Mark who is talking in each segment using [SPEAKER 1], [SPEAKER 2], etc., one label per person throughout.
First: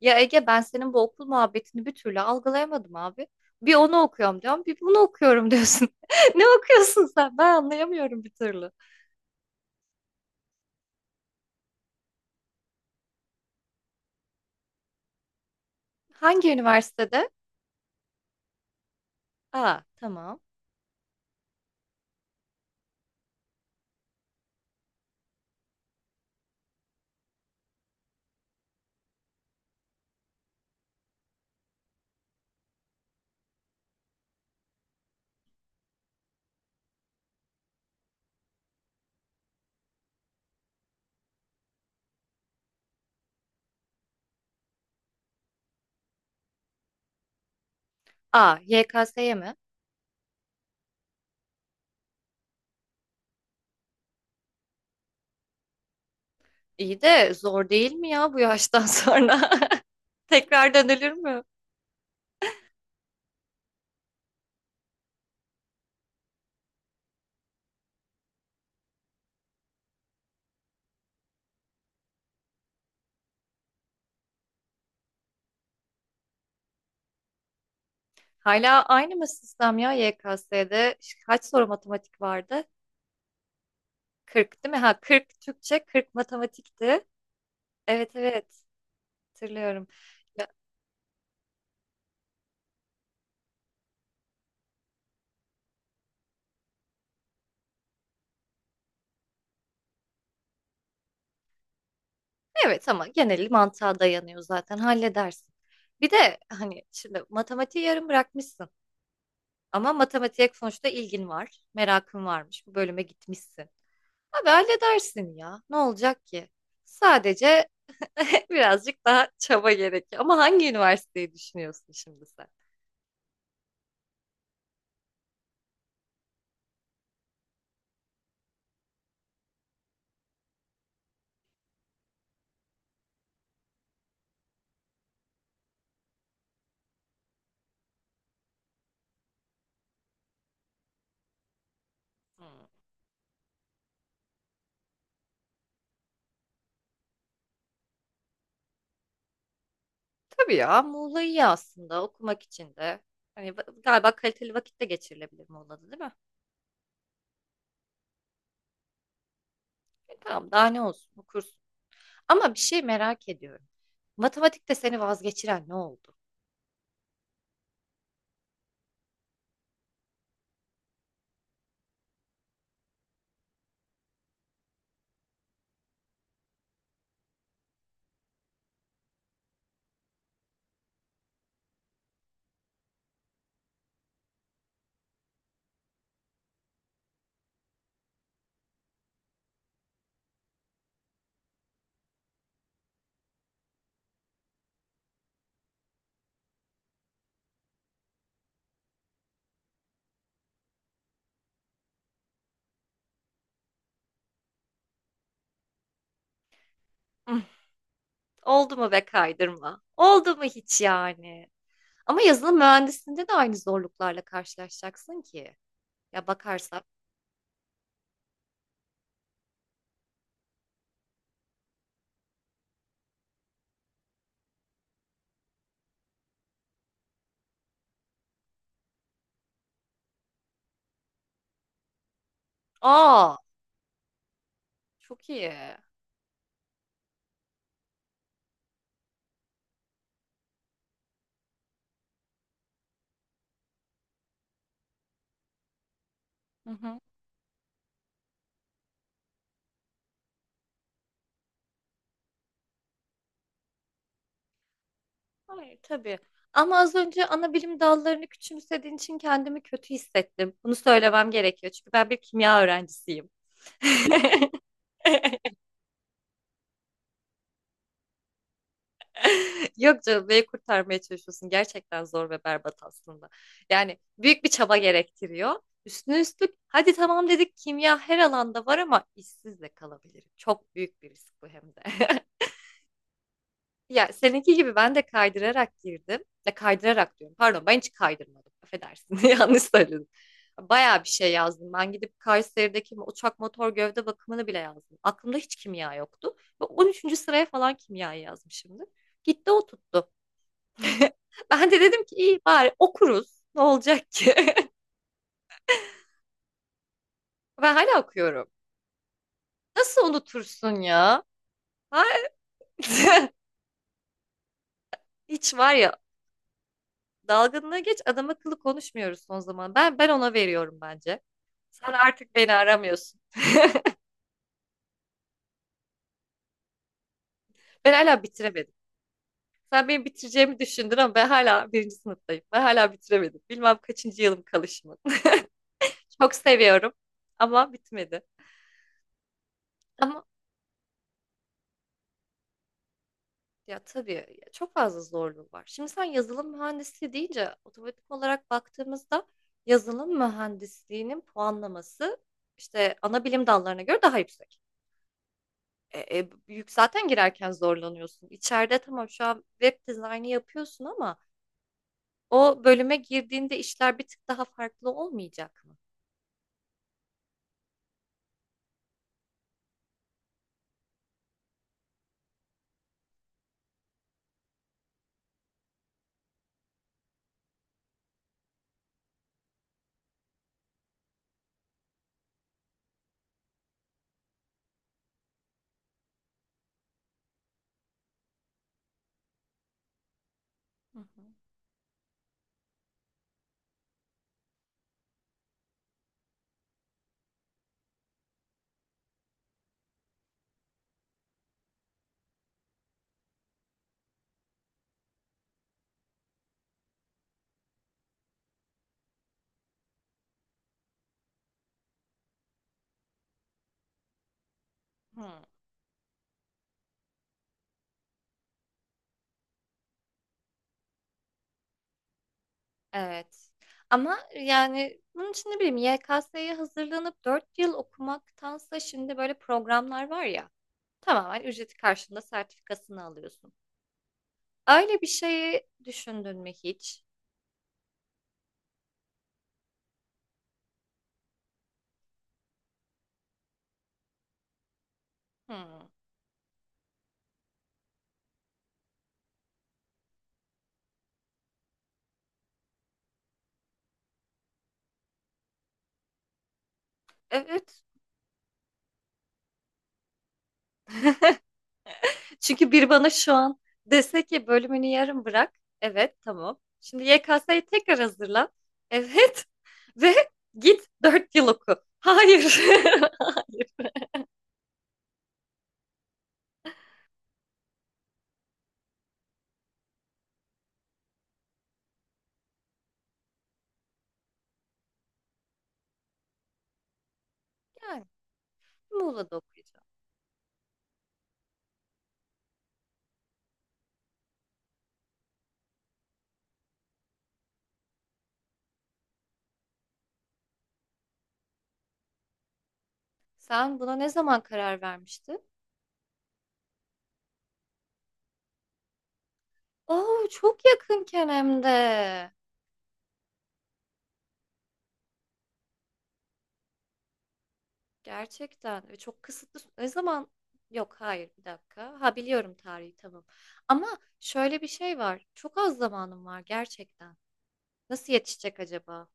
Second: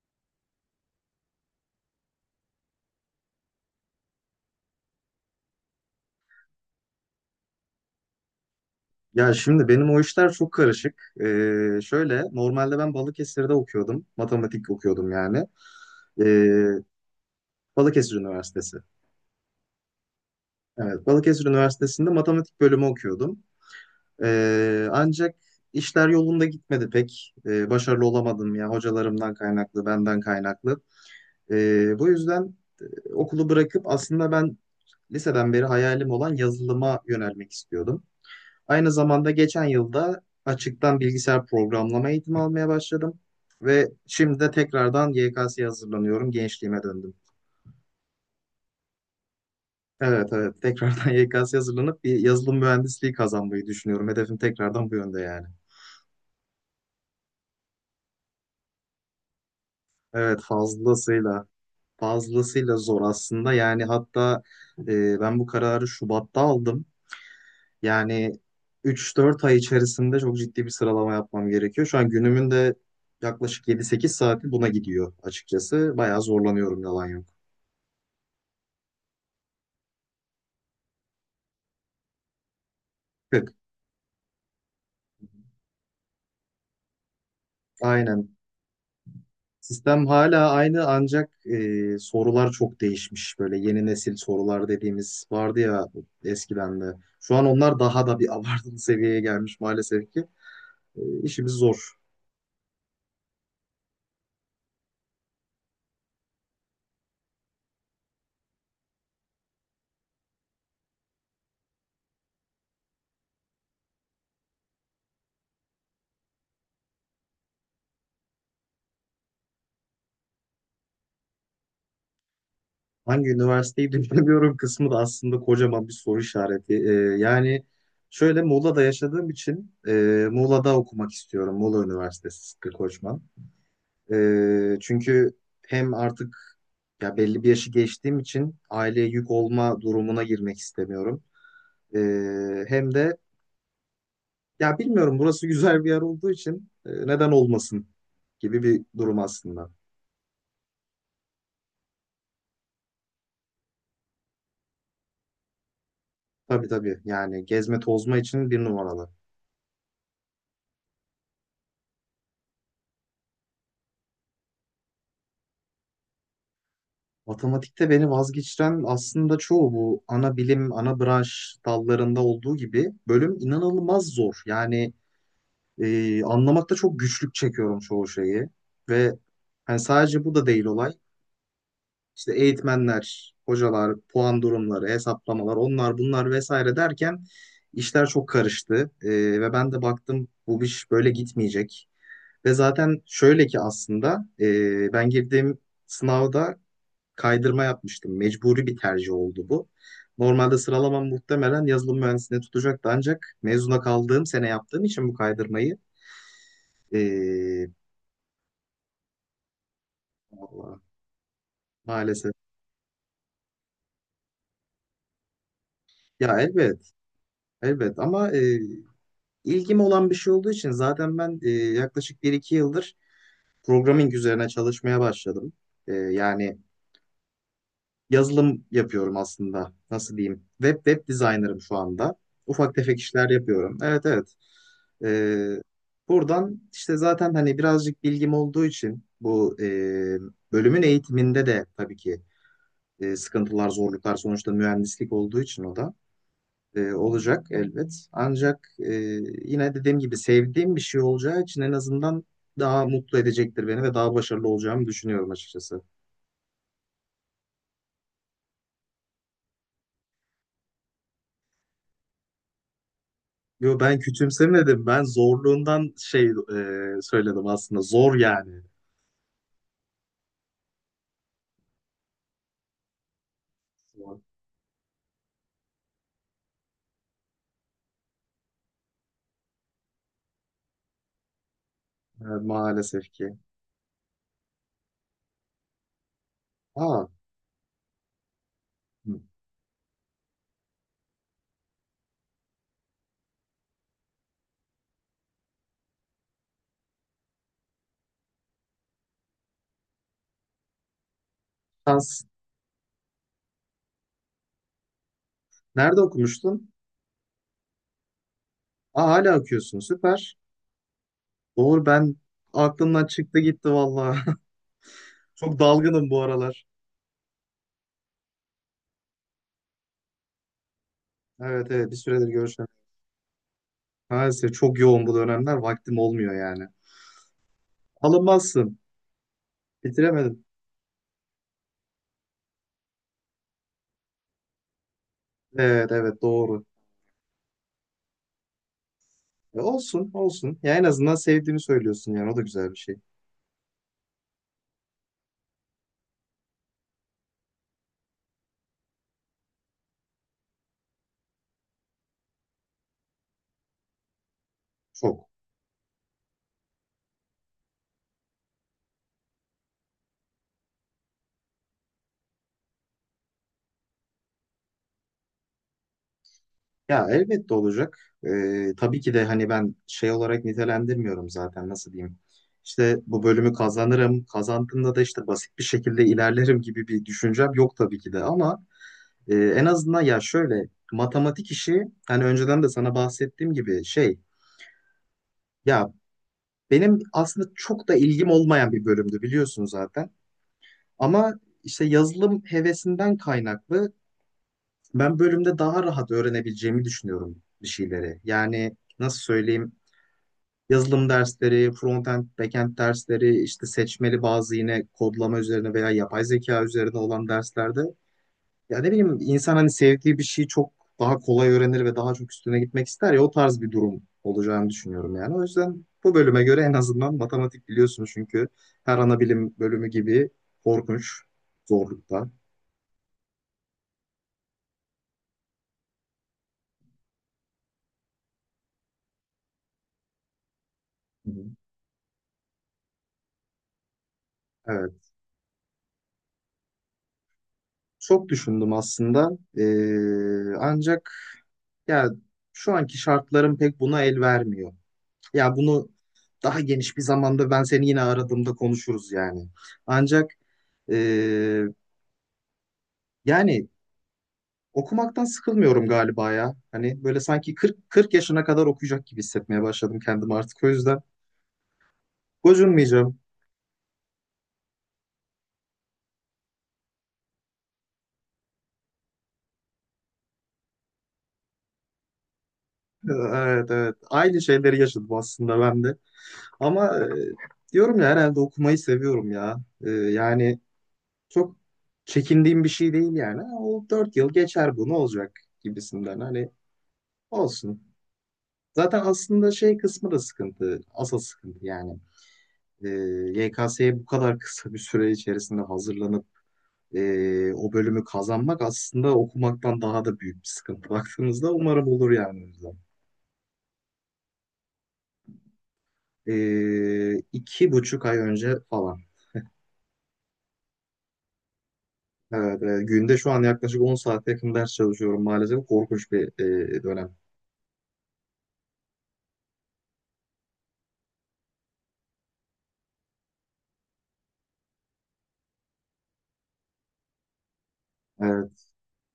[SPEAKER 1] Ya Ege ben senin bu okul muhabbetini bir türlü algılayamadım abi. Bir onu okuyorum diyorum, bir bunu okuyorum diyorsun. Ne okuyorsun sen? Ben anlayamıyorum bir türlü.
[SPEAKER 2] Ya şimdi benim o işler çok karışık. Şöyle normalde ben Balıkesir'de okuyordum. Matematik okuyordum yani.
[SPEAKER 1] Hangi
[SPEAKER 2] Ee,
[SPEAKER 1] üniversitede?
[SPEAKER 2] Balıkesir Üniversitesi.
[SPEAKER 1] Aa, tamam.
[SPEAKER 2] Evet, Balıkesir Üniversitesi'nde matematik bölümü okuyordum. Ancak işler yolunda gitmedi pek. Başarılı olamadım ya, hocalarımdan kaynaklı, benden kaynaklı. Bu yüzden okulu bırakıp aslında ben liseden beri hayalim olan yazılıma yönelmek istiyordum. Aynı zamanda geçen yılda açıktan bilgisayar programlama eğitimi almaya başladım ve şimdi de tekrardan YKS'ye hazırlanıyorum. Gençliğime döndüm.
[SPEAKER 1] Aa, YKS'ye mi?
[SPEAKER 2] Evet, evet, tekrardan YKS'ye hazırlanıp bir yazılım mühendisliği kazanmayı düşünüyorum. Hedefim tekrardan bu yönde yani.
[SPEAKER 1] İyi de zor değil mi ya bu yaştan sonra?
[SPEAKER 2] Evet,
[SPEAKER 1] Tekrar dönülür mü?
[SPEAKER 2] fazlasıyla fazlasıyla zor aslında. Yani hatta ben bu kararı Şubat'ta aldım. Yani 3-4 ay içerisinde çok ciddi bir sıralama yapmam gerekiyor. Şu an günümün de yaklaşık 7-8 saati buna gidiyor açıkçası. Bayağı zorlanıyorum, yalan yok.
[SPEAKER 1] Hala aynı mı sistem ya YKS'de? Kaç soru matematik vardı?
[SPEAKER 2] 40.
[SPEAKER 1] 40 değil mi? Ha, 40 Türkçe, 40 matematikti. Evet
[SPEAKER 2] Aynen.
[SPEAKER 1] evet hatırlıyorum.
[SPEAKER 2] Sistem hala aynı, ancak sorular çok değişmiş. Böyle yeni nesil sorular dediğimiz vardı ya eskiden de. Şu an onlar daha da bir abartılı seviyeye gelmiş maalesef ki. İşimiz zor.
[SPEAKER 1] Evet, ama geneli mantığa dayanıyor zaten halledersin. Bir de hani şimdi matematiği yarım bırakmışsın ama matematiğe sonuçta ilgin var, merakın varmış, bu bölüme gitmişsin. Abi halledersin ya, ne olacak ki? Sadece birazcık daha çaba gerekiyor, ama hangi üniversiteyi düşünüyorsun şimdi sen?
[SPEAKER 2] Hangi üniversiteyi düşünemiyorum kısmı da aslında kocaman bir soru işareti. Yani şöyle Muğla'da yaşadığım için Muğla'da okumak istiyorum. Muğla Üniversitesi Sıtkı Koçman. Çünkü hem artık ya belli bir yaşı geçtiğim için aileye yük olma durumuna girmek istemiyorum.
[SPEAKER 1] Hmm.
[SPEAKER 2] Hem de ya bilmiyorum, burası güzel bir yer olduğu için neden olmasın gibi bir durum aslında.
[SPEAKER 1] Tabii ya, Muğla iyi aslında okumak için de. Hani galiba kaliteli vakit de geçirilebilir Muğla'da değil mi?
[SPEAKER 2] Tabii, tabii, yani gezme tozma için bir numaralı.
[SPEAKER 1] E, tamam, daha ne olsun, okursun. Ama bir şey merak ediyorum. Matematikte seni vazgeçiren ne oldu?
[SPEAKER 2] Matematikte beni vazgeçiren aslında çoğu bu ana bilim, ana branş dallarında olduğu gibi, bölüm inanılmaz zor. Yani anlamakta çok güçlük çekiyorum çoğu şeyi. Ve hani sadece bu da değil olay. İşte eğitmenler, hocalar, puan durumları, hesaplamalar, onlar bunlar vesaire derken işler çok karıştı. Ve ben de baktım bu iş böyle gitmeyecek. Ve zaten şöyle ki aslında ben girdiğim sınavda kaydırma yapmıştım. Mecburi bir tercih oldu bu. Normalde sıralamam muhtemelen yazılım mühendisliğine tutacaktı, ancak mezuna kaldığım sene yaptığım için bu kaydırmayı
[SPEAKER 1] Üf,
[SPEAKER 2] eee,
[SPEAKER 1] oldu mu be kaydırma? Oldu mu
[SPEAKER 2] vallahi
[SPEAKER 1] hiç yani? Ama
[SPEAKER 2] maalesef.
[SPEAKER 1] yazılım mühendisliğinde de aynı zorluklarla karşılaşacaksın ki. Ya
[SPEAKER 2] Ya
[SPEAKER 1] bakarsak.
[SPEAKER 2] elbet, elbet, ama ilgim olan bir şey olduğu için zaten ben yaklaşık bir iki yıldır programming üzerine çalışmaya başladım. Yani yazılım yapıyorum aslında. Nasıl diyeyim? Web designer'ım şu anda. Ufak tefek işler
[SPEAKER 1] Aa,
[SPEAKER 2] yapıyorum. Evet, evet.
[SPEAKER 1] çok iyi.
[SPEAKER 2] Ee, Buradan işte zaten hani birazcık bilgim olduğu için bu bölümün eğitiminde de tabii ki sıkıntılar, zorluklar, sonuçta mühendislik olduğu için o da
[SPEAKER 1] Hı hı.
[SPEAKER 2] olacak elbet. Ancak yine dediğim gibi sevdiğim bir şey olacağı için en azından daha mutlu edecektir beni ve daha başarılı olacağımı düşünüyorum
[SPEAKER 1] Hayır,
[SPEAKER 2] açıkçası.
[SPEAKER 1] tabii. Ama az önce ana bilim dallarını küçümsediğin için kendimi kötü hissettim. Bunu söylemem gerekiyor çünkü ben bir kimya öğrencisiyim.
[SPEAKER 2] Yo, ben küçümsemedim. Ben zorluğundan şey söyledim aslında. Zor yani.
[SPEAKER 1] Yok canım, neyi kurtarmaya çalışıyorsun? Gerçekten zor ve berbat aslında. Yani
[SPEAKER 2] Zor.
[SPEAKER 1] büyük bir çaba gerektiriyor. Üstüne üstlük hadi tamam dedik kimya her alanda var ama işsiz de kalabilirim. Çok büyük bir risk bu hem de.
[SPEAKER 2] Evet, maalesef ki.
[SPEAKER 1] Ya seninki gibi ben de kaydırarak girdim. Ya
[SPEAKER 2] Aa,
[SPEAKER 1] kaydırarak diyorum. Pardon, ben hiç kaydırmadım.
[SPEAKER 2] hı.
[SPEAKER 1] Affedersin. Yanlış söyledim. Bayağı bir şey yazdım. Ben gidip Kayseri'deki uçak motor gövde bakımını bile yazdım. Aklımda hiç kimya yoktu. Ve 13. sıraya falan kimyayı yazmışımdır. Gitti o tuttu. Ben de dedim ki
[SPEAKER 2] Şans.
[SPEAKER 1] iyi bari okuruz. Ne olacak ki?
[SPEAKER 2] Nerede okumuştun?
[SPEAKER 1] Ben hala okuyorum.
[SPEAKER 2] Aa, hala okuyorsun.
[SPEAKER 1] Nasıl
[SPEAKER 2] Süper.
[SPEAKER 1] unutursun ya?
[SPEAKER 2] Doğru,
[SPEAKER 1] Ha?
[SPEAKER 2] ben aklımdan çıktı gitti valla.
[SPEAKER 1] Hiç
[SPEAKER 2] Çok
[SPEAKER 1] var ya,
[SPEAKER 2] dalgınım bu aralar.
[SPEAKER 1] dalgınlığı geç, adam akıllı konuşmuyoruz son zaman. Ben ona veriyorum bence.
[SPEAKER 2] Evet, evet,
[SPEAKER 1] Sen
[SPEAKER 2] bir süredir
[SPEAKER 1] artık beni
[SPEAKER 2] görüşemiyorum.
[SPEAKER 1] aramıyorsun.
[SPEAKER 2] Maalesef çok yoğun bu dönemler. Vaktim olmuyor yani.
[SPEAKER 1] Ben hala bitiremedim.
[SPEAKER 2] Alınmazsın.
[SPEAKER 1] Sen benim
[SPEAKER 2] Bitiremedim.
[SPEAKER 1] bitireceğimi düşündün ama ben hala birinci sınıftayım. Ben hala bitiremedim. Bilmem kaçıncı yılım kalışımın.
[SPEAKER 2] Evet, evet,
[SPEAKER 1] Çok
[SPEAKER 2] doğru.
[SPEAKER 1] seviyorum ama bitmedi.
[SPEAKER 2] Olsun,
[SPEAKER 1] Ama
[SPEAKER 2] olsun. Ya en azından sevdiğini söylüyorsun yani, o da güzel bir şey.
[SPEAKER 1] Ya tabii ya, çok fazla zorluğu var. Şimdi sen yazılım mühendisliği deyince otomatik olarak baktığımızda yazılım mühendisliğinin puanlaması işte ana bilim dallarına göre daha yüksek.
[SPEAKER 2] Çok.
[SPEAKER 1] Büyük zaten girerken zorlanıyorsun. İçeride tamam şu an web dizaynı yapıyorsun ama o bölüme girdiğinde işler bir tık daha farklı olmayacak mı?
[SPEAKER 2] Ya elbette olacak. Tabii ki de hani ben şey olarak nitelendirmiyorum zaten, nasıl diyeyim. İşte bu bölümü kazanırım, kazandığımda da işte basit bir şekilde ilerlerim gibi bir düşüncem yok tabii ki de, ama en azından ya şöyle matematik işi hani önceden de sana bahsettiğim gibi şey, ya benim aslında çok da ilgim olmayan bir bölümdü biliyorsun zaten,
[SPEAKER 1] Hı hı.
[SPEAKER 2] ama işte yazılım hevesinden kaynaklı ben bölümde daha rahat öğrenebileceğimi düşünüyorum bir şeyleri. Yani nasıl söyleyeyim, yazılım dersleri, frontend, backend dersleri, işte seçmeli bazı yine kodlama üzerine veya yapay zeka üzerine olan derslerde ya ne bileyim insan hani sevdiği bir şeyi çok daha kolay öğrenir ve daha çok üstüne gitmek ister ya, o tarz bir durum olacağını düşünüyorum yani. O
[SPEAKER 1] Hmm,
[SPEAKER 2] yüzden bu bölüme göre en azından matematik biliyorsunuz çünkü, her ana bilim bölümü gibi korkunç zorlukta.
[SPEAKER 1] evet. Ama yani bunun için ne bileyim YKS'ye hazırlanıp 4 yıl okumaktansa şimdi böyle programlar var ya,
[SPEAKER 2] Hı
[SPEAKER 1] tamamen
[SPEAKER 2] hı.
[SPEAKER 1] ücreti karşılığında sertifikasını alıyorsun. Öyle
[SPEAKER 2] Evet.
[SPEAKER 1] bir şeyi düşündün mü hiç?
[SPEAKER 2] Çok düşündüm aslında. Ancak ya şu anki şartlarım pek buna el vermiyor. Ya
[SPEAKER 1] Hmm,
[SPEAKER 2] bunu daha geniş bir zamanda ben seni yine aradığımda konuşuruz yani. Ancak eee, yani okumaktan sıkılmıyorum galiba ya. Hani böyle sanki
[SPEAKER 1] evet.
[SPEAKER 2] 40 yaşına kadar okuyacak gibi hissetmeye başladım kendimi artık. O yüzden
[SPEAKER 1] Çünkü bir bana
[SPEAKER 2] gocunmayacağım.
[SPEAKER 1] şu an dese ki bölümünü yarım bırak. Evet, tamam. Şimdi YKS'ye tekrar hazırlan. Evet. Ve git 4 yıl oku. Hayır.
[SPEAKER 2] Evet,
[SPEAKER 1] Hayır.
[SPEAKER 2] evet. Aynı şeyleri yaşadım aslında ben de. Ama diyorum ya herhalde okumayı seviyorum ya. Yani çok çekindiğim bir şey değil yani. O 4 yıl geçer, bu ne olacak gibisinden. Hani olsun.
[SPEAKER 1] Yani
[SPEAKER 2] Zaten
[SPEAKER 1] Muğla'da
[SPEAKER 2] aslında şey
[SPEAKER 1] okuyacağım.
[SPEAKER 2] kısmı da sıkıntı. Asıl sıkıntı yani. Ee, YKS'ye bu kadar kısa bir süre içerisinde hazırlanıp o bölümü kazanmak aslında okumaktan daha da büyük bir sıkıntı. Baktığımızda umarım olur yani. O yüzden.
[SPEAKER 1] Sen buna ne zaman karar vermiştin?
[SPEAKER 2] 2,5 ay önce falan.
[SPEAKER 1] Oo, çok yakınken hem de.
[SPEAKER 2] Evet, günde şu an yaklaşık 10 saate yakın ders çalışıyorum maalesef. Korkunç bir dönem.
[SPEAKER 1] Gerçekten ve çok kısıtlı. Ne zaman? Yok, hayır, bir dakika. Ha biliyorum tarihi, tamam. Ama şöyle bir şey var. Çok az zamanım var gerçekten. Nasıl yetişecek
[SPEAKER 2] Evet.
[SPEAKER 1] acaba?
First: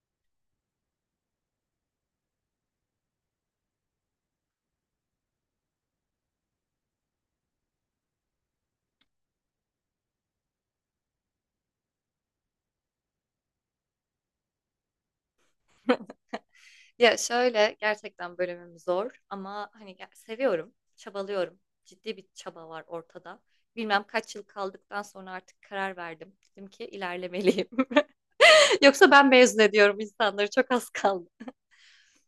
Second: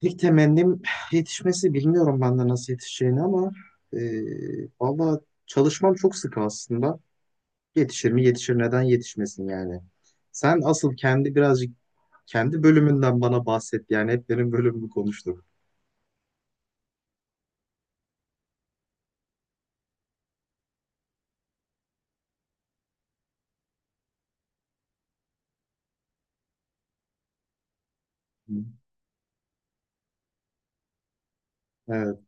[SPEAKER 2] İlk temennim yetişmesi, bilmiyorum ben de nasıl yetişeceğini, ama e, valla çalışmam çok sık aslında. Yetişir mi? Yetişir. Neden yetişmesin yani? Sen asıl kendi birazcık kendi bölümünden bana bahset. Yani hep benim bölümümü konuştuk.
[SPEAKER 1] Ya şöyle gerçekten bölümüm zor ama hani seviyorum, çabalıyorum. Ciddi bir çaba var ortada. Bilmem kaç yıl kaldıktan sonra artık karar verdim. Dedim ki ilerlemeliyim.
[SPEAKER 2] Hı.
[SPEAKER 1] Yoksa ben mezun ediyorum, insanları çok az kaldı.
[SPEAKER 2] Evet.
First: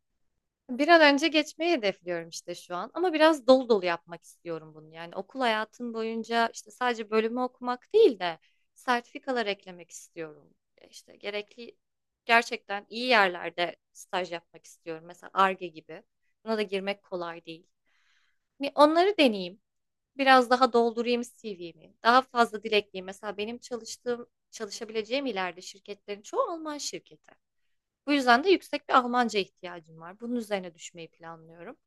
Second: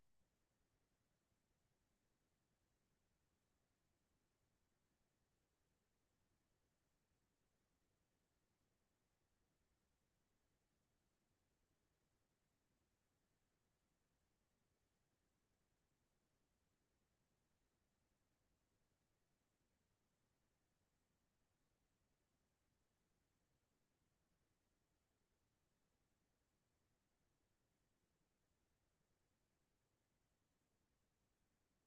[SPEAKER 1] Bir an önce geçmeyi hedefliyorum işte şu an. Ama biraz dolu dolu yapmak istiyorum bunu. Yani okul hayatım boyunca işte sadece bölümü okumak değil de sertifikalar eklemek istiyorum. İşte gerekli, gerçekten iyi yerlerde staj yapmak istiyorum. Mesela Ar-Ge gibi. Buna da girmek kolay değil. Bir onları deneyeyim. Biraz daha doldurayım CV'mi. Daha fazla dilekliyim. Mesela benim çalıştığım, çalışabileceğim ileride şirketlerin çoğu Alman şirketi. Bu yüzden de yüksek bir Almanca ihtiyacım var. Bunun üzerine düşmeyi planlıyorum.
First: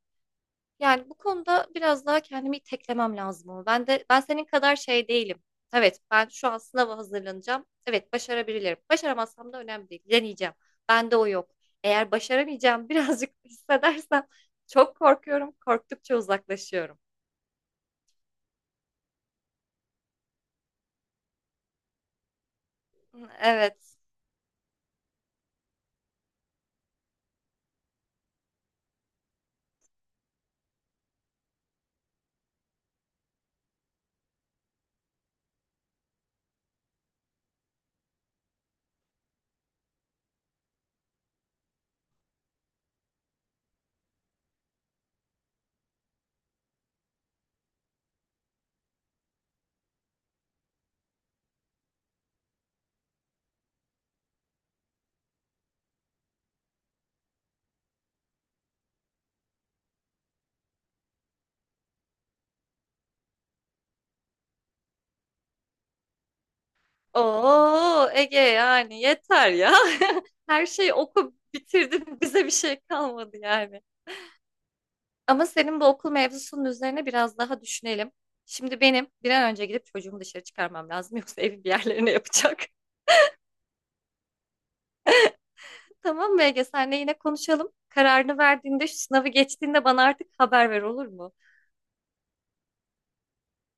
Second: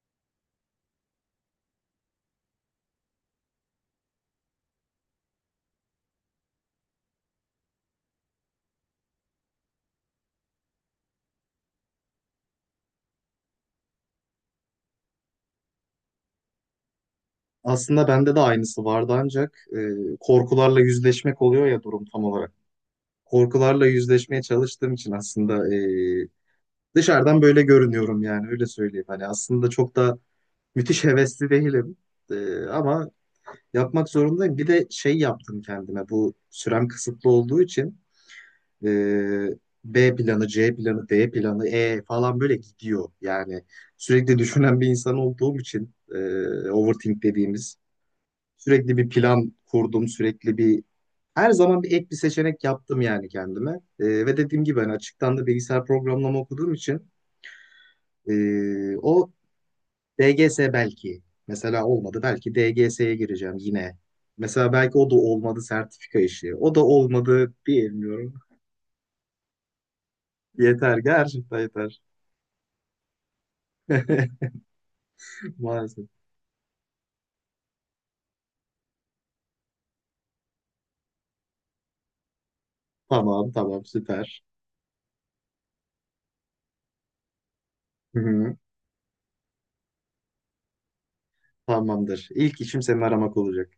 [SPEAKER 1] Yani bu konuda biraz daha kendimi iteklemem lazım ama ben senin kadar şey değilim. Evet, ben şu an sınava hazırlanacağım. Evet, başarabilirim. Başaramazsam da önemli değil. Deneyeceğim. Bende o yok. Eğer başaramayacağım birazcık hissedersem çok korkuyorum. Korktukça uzaklaşıyorum.
[SPEAKER 2] Aslında bende de aynısı vardı, ancak korkularla yüzleşmek oluyor ya durum tam olarak. Korkularla
[SPEAKER 1] Evet.
[SPEAKER 2] yüzleşmeye çalıştığım için aslında dışarıdan böyle görünüyorum yani, öyle söyleyeyim. Hani aslında çok da müthiş hevesli değilim. Ama yapmak zorundayım. Bir de şey yaptım kendime, bu sürem kısıtlı olduğu için. Ee, B planı, C planı, D planı, E falan böyle gidiyor. Yani sürekli düşünen bir insan olduğum için overthink dediğimiz, sürekli bir plan kurdum, sürekli bir her zaman bir ek bir seçenek yaptım yani kendime. Ve dediğim gibi ben açıktan da bilgisayar programlama okuduğum için o DGS belki mesela olmadı. Belki DGS'ye gireceğim yine. Mesela belki o da olmadı sertifika işi. O da olmadı,
[SPEAKER 1] Oo
[SPEAKER 2] bilmiyorum.
[SPEAKER 1] Ege, yani yeter ya. Her şeyi
[SPEAKER 2] Yeter,
[SPEAKER 1] oku
[SPEAKER 2] gerçekten yeter.
[SPEAKER 1] bitirdin. Bize bir şey kalmadı yani. Ama senin bu
[SPEAKER 2] Maalesef.
[SPEAKER 1] okul mevzusunun üzerine biraz daha düşünelim. Şimdi benim bir an önce gidip çocuğumu dışarı çıkarmam lazım. Yoksa evi bir yerlerine yapacak.
[SPEAKER 2] Tamam, tamam, süper.
[SPEAKER 1] Tamam mı Ege? Senle yine konuşalım.
[SPEAKER 2] Hı
[SPEAKER 1] Kararını
[SPEAKER 2] hı,
[SPEAKER 1] verdiğinde, şu sınavı geçtiğinde bana artık haber ver, olur mu?
[SPEAKER 2] tamamdır. İlk işim seni aramak olacak.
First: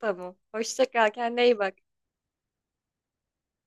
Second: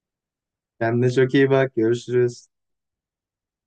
[SPEAKER 1] Tamam. Hoşça
[SPEAKER 2] Kendine
[SPEAKER 1] kal.
[SPEAKER 2] çok
[SPEAKER 1] Kendine
[SPEAKER 2] iyi
[SPEAKER 1] iyi
[SPEAKER 2] bak.
[SPEAKER 1] bak.
[SPEAKER 2] Görüşürüz.